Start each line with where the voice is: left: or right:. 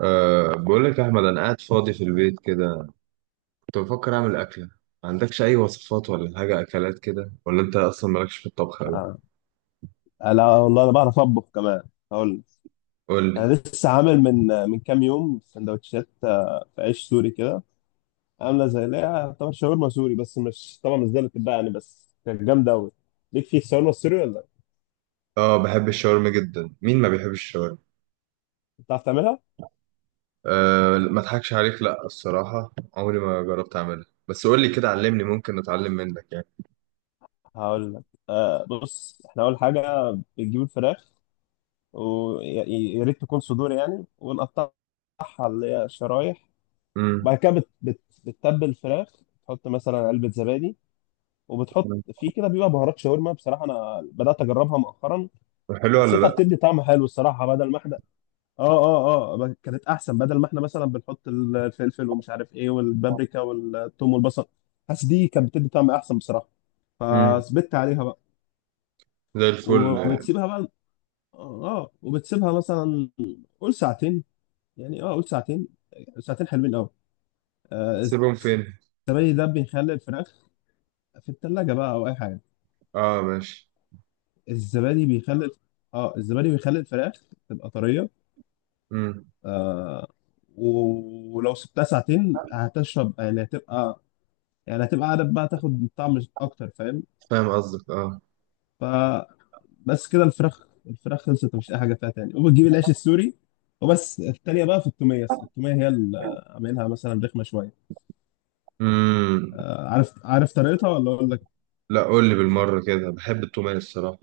right: بقول لك يا أحمد، أنا قاعد فاضي في البيت كده. كنت بفكر أعمل أكلة. ما عندكش أي وصفات ولا حاجة أكلات كده، ولا أنت أصلا مالكش في الطبخ أوي؟
left: آه. لا والله انا بعرف اطبخ كمان، هقول لك.
right: قول لي.
left: انا لسه عامل من كام يوم سندوتشات، في عيش سوري كده، عامله زي اللي هي طبعا شاورما سوري، بس مش طبعا مش زي اللي بتتباع يعني، بس كانت جامده قوي. ليك في الشاورما السوري ولا لأ؟
right: أه بحب الشاورما جدا، مين ما بيحبش الشاورما؟
left: بتعرف تعملها؟
right: أه ما أضحكش عليك، لأ الصراحة عمري ما جربت أعملها، بس قول لي كده علمني، ممكن أتعلم منك يعني.
left: هقول لك. بص، احنا اول حاجه بنجيب الفراخ، ويا ريت تكون صدور يعني، ونقطعها اللي هي شرايح.
right: امم.
left: بعد كده بتتبل الفراخ، تحط مثلا علبه زبادي، وبتحط فيه كده، بيبقى بهارات شاورما. بصراحه انا بدات اجربها مؤخرا،
right: حلو ولا
left: حسيتها
right: لأ؟
left: بتدي طعم حلو الصراحه، بدل ما احنا اه كانت احسن. بدل ما احنا مثلا بنحط الفلفل ومش عارف ايه والبابريكا والثوم والبصل، حاسس دي كانت بتدي طعم احسن بصراحه،
right: امم.
left: فثبت عليها بقى.
right: زي الفل آه.
left: وبتسيبها بقى، اه وبتسيبها مثلا قول ساعتين، يعني قول ساعتين، ساعتين حلوين قوي. آه،
right: سيبهم فين؟
left: الزبادي ده بيخلي الفراخ في الثلاجه بقى او اي حاجه.
right: أه ماشي.
left: الزبادي بيخلي، اه الزبادي بيخلي الفراخ تبقى طرية.
right: امم.
left: آه، ولو سبتها ساعتين هتشرب يعني، هتبقى يعني هتبقى قاعدة بقى تاخد طعم أكتر، فاهم؟
right: فاهم قصدك أه.
left: فبس كده الفراخ، الفراخ خلصت مفيش أي حاجة فيها تاني، وبتجيب العيش السوري. وبس التانية بقى في التومية، التومية هي اللي عاملينها مثلا رخمة شوية.
right: امم.
left: آه، عارف طريقتها ولا أقول لك؟
right: لأ قول لي بالمرة كده، بحب التومية الصراحة.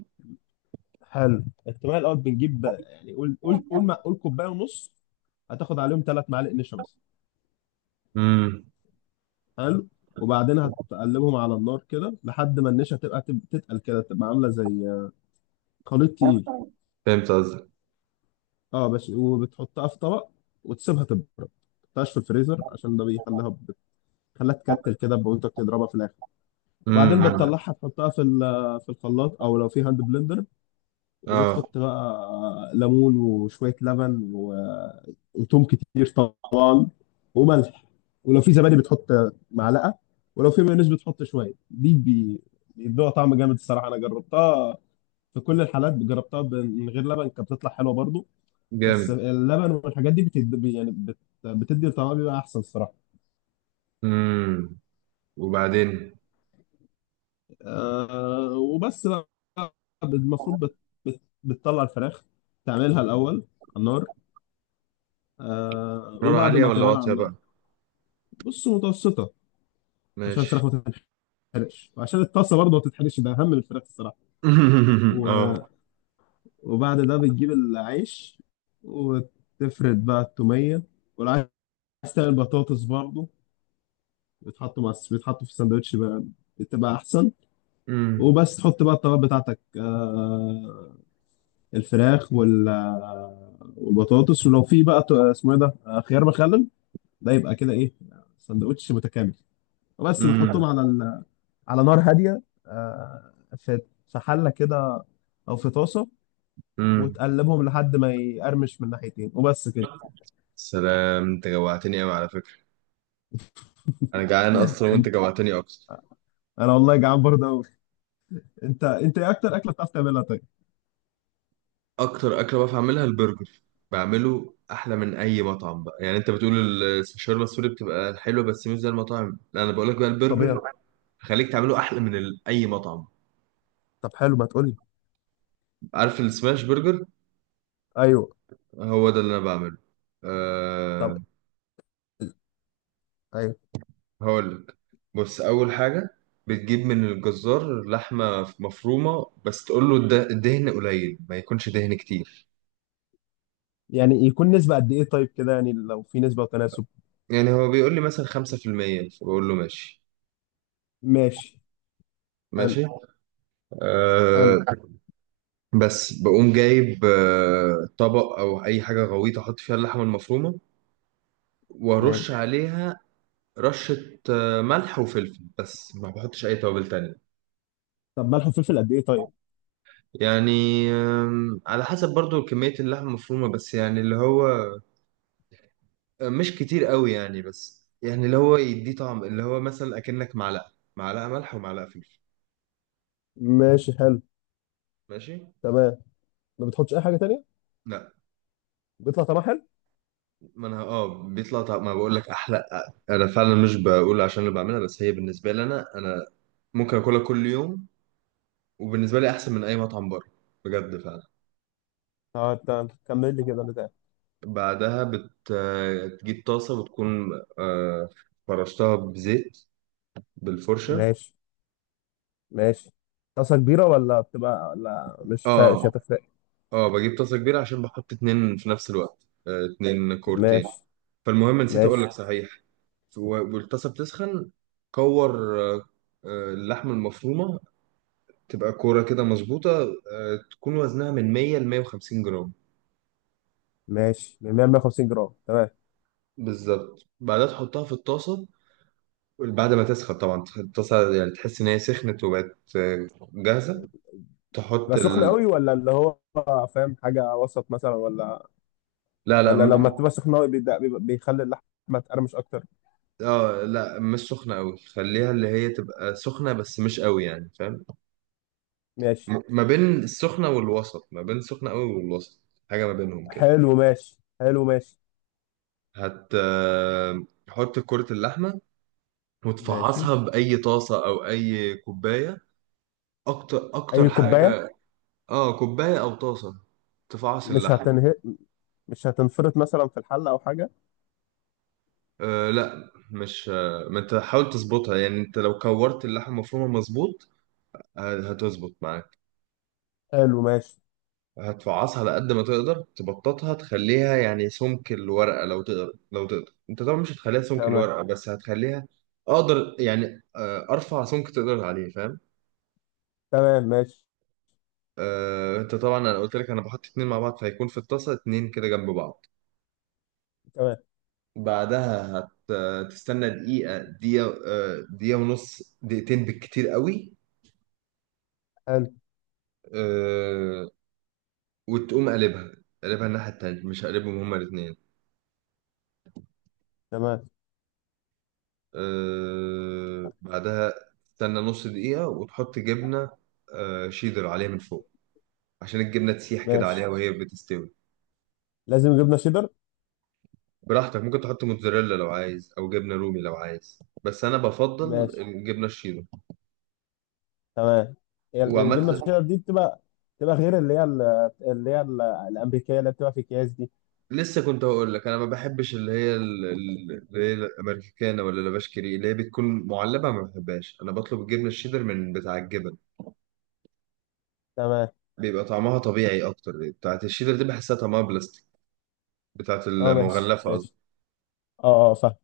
left: حلو. التومية الأول بنجيب يعني قول كوباية ونص، هتاخد عليهم ثلاث معالق نشا بس.
right: امم.
left: حلو. وبعدين هتقلبهم على النار كده لحد ما النشا تبقى تتقل كده، تبقى عامله زي خليط تقيل.
right: فهمت قصدك.
left: اه بس. وبتحطها في طبق وتسيبها تبرد، ما تحطهاش في الفريزر عشان ده بيخليها، بتخليها تكتل كده، وانت بتضربها في الاخر. وبعدين
right: معنى أمم.
left: بتطلعها تحطها في في الخلاط، او لو في هاند بلندر،
right: اه.
left: وبتحط بقى ليمون وشويه لبن وتوم كتير وملح، ولو في زبادي بتحط معلقه، ولو في مايونيز بتحط شويه. دي بيدوها طعم جامد الصراحه، انا جربتها في كل الحالات. جربتها من غير لبن كانت بتطلع حلوه برضو، بس
right: جامد.
left: اللبن والحاجات دي بتدي يعني، بتدي طعمها بيبقى احسن الصراحه.
right: امم. وبعدين؟
left: أه وبس بقى، المفروض بت- بتطلع الفراخ تعملها الاول على النار. أه
right: نار
left: وبعد
right: عالية
left: ما
right: ولا
left: تعملها على
right: واطية
left: النار،
right: بقى؟
left: بص، متوسطه، عشان
right: ماشي.
left: الفراخ ما تتحرقش وعشان الطاسه برضه ما تتحرقش، ده اهم من الفراخ الصراحه. و...
right: اه.
left: وبعد ده بتجيب العيش وتفرد بقى التومية والعيش، تعمل بطاطس برضه بيتحطوا مع، بيتحطوا في الساندوتش بقى، بتبقى أحسن.
right: امم.
left: وبس تحط بقى الطلبات بتاعتك، آه، الفراخ وال، آه، والبطاطس، ولو في بقى اسمه ايه ده، آه، خيار مخلل، ده يبقى كده ايه، ساندوتش متكامل. وبس بتحطهم
right: امم.
left: على ال... على نار هادية، آه، في في حلة كده أو في طاسة،
right: امم.
left: وتقلبهم لحد ما يقرمش من ناحيتين وبس كده.
right: سلام، انت جوعتني قوي على فكرة. انا جعان اصلا وانت جوعتني اكتر.
left: انا والله جعان برضه قوي. انت ايه اكتر اكله بتعرف تعملها طيب؟
right: اكتر اكلة بعرف اعملها البرجر. بعمله احلى من اي مطعم بقى، يعني انت بتقول الشاورما السوري بتبقى حلوة بس مش زي المطاعم، لا انا بقول لك بقى
left: طب
right: البرجر
left: ايه؟
right: خليك تعمله احلى من اي مطعم.
left: طب حلو، ما تقول لي.
right: عارف السماش برجر؟
left: ايوه.
right: هو ده اللي انا بعمله.
left: طب
right: أه.
left: ايوه.
right: هقولك، بص اول حاجه بتجيب من الجزار لحمه مفرومه، بس تقول له الدهن قليل، ما يكونش دهن كتير.
left: يعني يكون نسبه قد ايه طيب كده، يعني لو في نسبه وتناسب.
right: يعني هو بيقول لي مثلا 5% فبقول له ماشي.
left: ماشي. حلو.
right: ماشي.
left: حلو.
right: أه. بس بقوم جايب طبق او اي حاجه غويطه، احط فيها اللحمه المفرومه وارش
left: ماشي.
right: عليها رشه، ملح وفلفل، بس ما بحطش اي توابل تانية.
left: طب ملح وفلفل قد ايه طيب؟
right: يعني على حسب برضو كمية اللحمة المفرومة، بس يعني اللي هو مش كتير قوي يعني، بس يعني اللي هو يديه طعم، اللي هو مثلا أكنك معلقة، معلقة ملح ومعلقة فلفل.
left: ماشي، حلو.
right: ماشي.
left: تمام. ما بتحطش اي حاجه تانية؟
right: لا.
left: بيطلع طعمها حلو.
right: ما انا اه بيطلع طعم، ما بقول لك احلى. انا فعلا مش بقول عشان اللي بعملها، بس هي بالنسبه لي انا، انا ممكن اكلها كل يوم، وبالنسبه لي احسن من اي مطعم بره، بجد فعلا.
left: اه انت كمل لي كده اللي تاني.
right: بعدها بتجيب طاسه، وتكون آه، فرشتها بزيت بالفرشه.
left: ماشي. ماشي. طاسه كبيره ولا بتبقى، ولا مش فا... مش
right: اه.
left: هتفرق؟
right: اه بجيب طاسه كبيره عشان بحط اتنين في نفس الوقت، اتنين كورتين.
left: ماشي.
right: فالمهم نسيت اقول
left: ماشي.
right: لك صحيح، والطاسه بتسخن. كور اللحمه المفرومه تبقى كوره كده مظبوطه، تكون وزنها من 100 ل 150 جرام.
left: ماشي. 150 جرام، تمام.
right: بالظبط بعدها تحطها في الطاسه، بعد ما تسخن طبعا الطاسه، يعني تحس ان هي سخنت وبقت جاهزه. تحط
left: بقى سخنة
right: ال...
left: قوي، ولا اللي هو فاهم حاجة وسط مثلا، ولا
right: لا لا
left: ولا لما تبقى سخنة قوي بيخلي اللحمة تقرمش أكتر؟
right: اه لا مش سخنه قوي، خليها اللي هي تبقى سخنه بس مش قوي يعني، فاهم؟
left: ماشي.
right: ما بين السخنة والوسط، ما بين السخنة قوي والوسط، حاجة ما بينهم كده.
left: حلو ماشي. حلو ماشي.
right: هت حط كرة اللحمة
left: ماشي.
right: وتفعصها بأي طاسة أو أي كوباية. أكتر
left: أي
right: أكتر
left: كوباية؟
right: حاجة. آه كوباية أو طاسة، تفعص
left: مش
right: اللحمة.
left: هتنهي، مش هتنفرط مثلا في الحلة أو حاجة؟
right: أه لا مش ما أنت حاول تظبطها يعني، أنت لو كورت اللحمة مفرومة مظبوط هتظبط معاك.
left: حلو ماشي.
right: هتفعصها على قد ما تقدر تبططها، تخليها يعني سمك الورقة لو تقدر، لو تقدر انت طبعا مش هتخليها سمك
left: تمام.
right: الورقة، بس هتخليها اقدر يعني، ارفع سمك تقدر عليه، فاهم؟
left: تمام ماشي.
right: انت طبعا انا قلت لك انا بحط اتنين مع بعض، فهيكون في الطاسة اتنين كده جنب بعض.
left: تمام.
right: بعدها هتستنى دقيقة دقيقة ونص، دقيقتين بالكتير قوي.
left: حلو.
right: آه، وتقوم قلبها، قلبها الناحية التانية، مش هقلبهم هما الاتنين.
left: تمام.
right: بعدها تستنى نص دقيقة وتحط جبنة شيدر عليها من فوق، عشان الجبنة تسيح كده عليها
left: ماشي.
right: وهي بتستوي.
left: لازم جبنة شيدر؟
right: براحتك ممكن تحط موتزاريلا لو عايز، أو جبنة رومي لو عايز، بس أنا بفضل
left: ماشي.
right: الجبنة الشيدر.
left: تمام. هي الجبنة
right: وعمت.
left: الشيدر دي بتبقى، بتبقى غير اللي هي اللي هي الأمريكية اللي بتبقى في أكياس دي؟
right: لسه كنت هقول لك، أنا ما بحبش اللي هي اللي هي الأمريكانة ولا لافاشكري، اللي هي بتكون معلبة، ما بحبهاش، أنا بطلب الجبنة الشيدر من بتاع الجبن،
left: تمام.
right: بيبقى طعمها طبيعي أكتر. بتاعت الشيدر دي بحسها طعمها بلاستيك، بتاعت
left: اه ماشي
right: المغلفة قصدي.
left: ماشي. اه اه فاهم.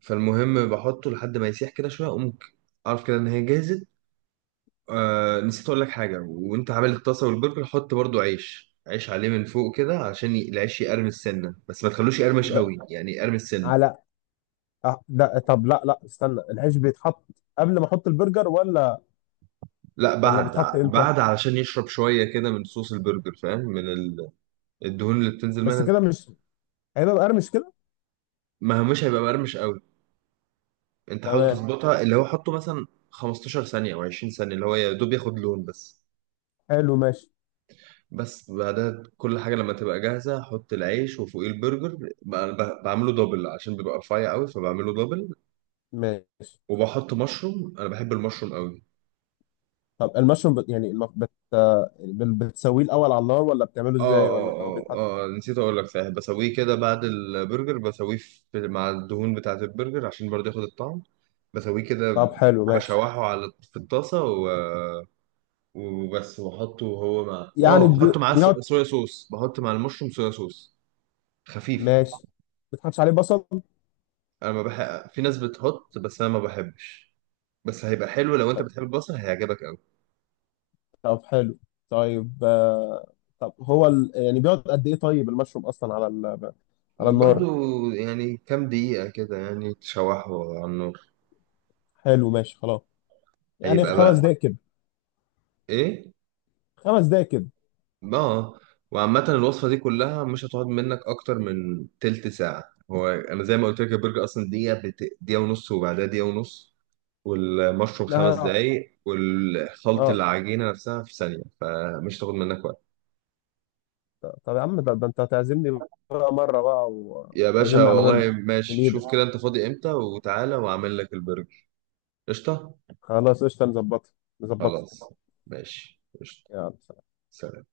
right: فالمهم بحطه لحد ما يسيح كده شويه، اقوم اعرف كده ان هي جاهزه. آه نسيت اقول لك حاجه، وانت عامل الطاسه والبرجر حط برضو عيش عيش عليه من فوق كده، عشان العيش يقرمش سنه، بس ما تخلوش يقرمش
left: ب-
right: قوي، يعني يقرمش سنه.
left: على، آه، ده طب لا لا، استنى، العيش بيتحط قبل ما احط البرجر، ولا
right: لا
left: ولا
right: بعد
left: بيتحط امتى؟
right: بعد علشان يشرب شويه كده من صوص البرجر، فاهم؟ من الدهون اللي بتنزل
left: بس
right: منها.
left: كده مش هيبقى مقرمش كده؟
right: ما هو مش هيبقى مقرمش قوي، انت حاول
left: تمام،
right: تظبطها، اللي هو حطه مثلا 15 ثانيه او 20 ثانيه، اللي هو يا دوب ياخد لون بس.
left: حلو ماشي.
right: بس بعدها كل حاجة لما تبقى جاهزة أحط العيش وفوقيه البرجر. بعمله دبل عشان بيبقى رفيع قوي، فبعمله دبل.
left: ماشي.
right: وبحط مشروم، أنا بحب المشروم قوي.
left: طب المشروم بت... يعني الم... بت... آه، بتسويه الاول على النار، ولا بتعمله ازاي، ولا هو بيتحط؟
right: اه نسيت أقول لك صحيح، بسويه كده بعد البرجر، بسويه في مع الدهون بتاعة البرجر عشان برضه ياخد الطعم. بسويه كده،
left: طب حلو ماشي.
right: بشوحه على في الطاسة و... وبس، وبحطه هو مع
left: يعني
right: اه بحط
left: بي...
right: معاه
left: بيقعد.
right: صويا صوص، بحط مع المشروم صويا صوص خفيف.
left: ماشي. ما بتحطش عليه بصل؟
right: انا ما بحب، في ناس بتحط بس انا ما بحبش، بس هيبقى حلو لو انت
left: طب،
right: بتحب البصل هيعجبك قوي.
left: طب حلو. طيب، آه، طب هو ال... يعني بيقعد قد ايه طيب المشروم اصلا على ال... على
right: برضو،
left: النار؟
right: يعني كام دقيقة كده يعني تشوحه على النار،
left: حلو ماشي خلاص. يعني
right: هيبقى خلاص
left: خمس
right: بقى.
left: دقايق كده؟
right: ايه؟
left: خمس دقايق كده.
right: اه. وعامة الوصفة دي كلها مش هتقعد منك اكتر من تلت ساعة، هو انا زي ما قلت لك البرجر اصلا دقيقة بت... دقيقة ونص وبعدها دقيقة ونص، والمشروم
left: ده
right: خمس
left: هيعطل.
right: دقايق، والخلط
left: اه
right: العجينة نفسها في ثانية، فمش هتاخد منك وقت.
left: طب يا عم، ده، ده انت هتعزمني بقى مرة بقى
right: يا باشا
left: وتعزمني على برجر؟
right: والله
left: من
right: ماشي، شوف
left: ايدك.
right: كده انت فاضي امتى وتعالى واعمل لك البرجر. قشطة.
left: خلاص قشطة، نظبطها، نظبطها.
right: خلاص ماشي قشطة.
left: يلا.
right: سلام.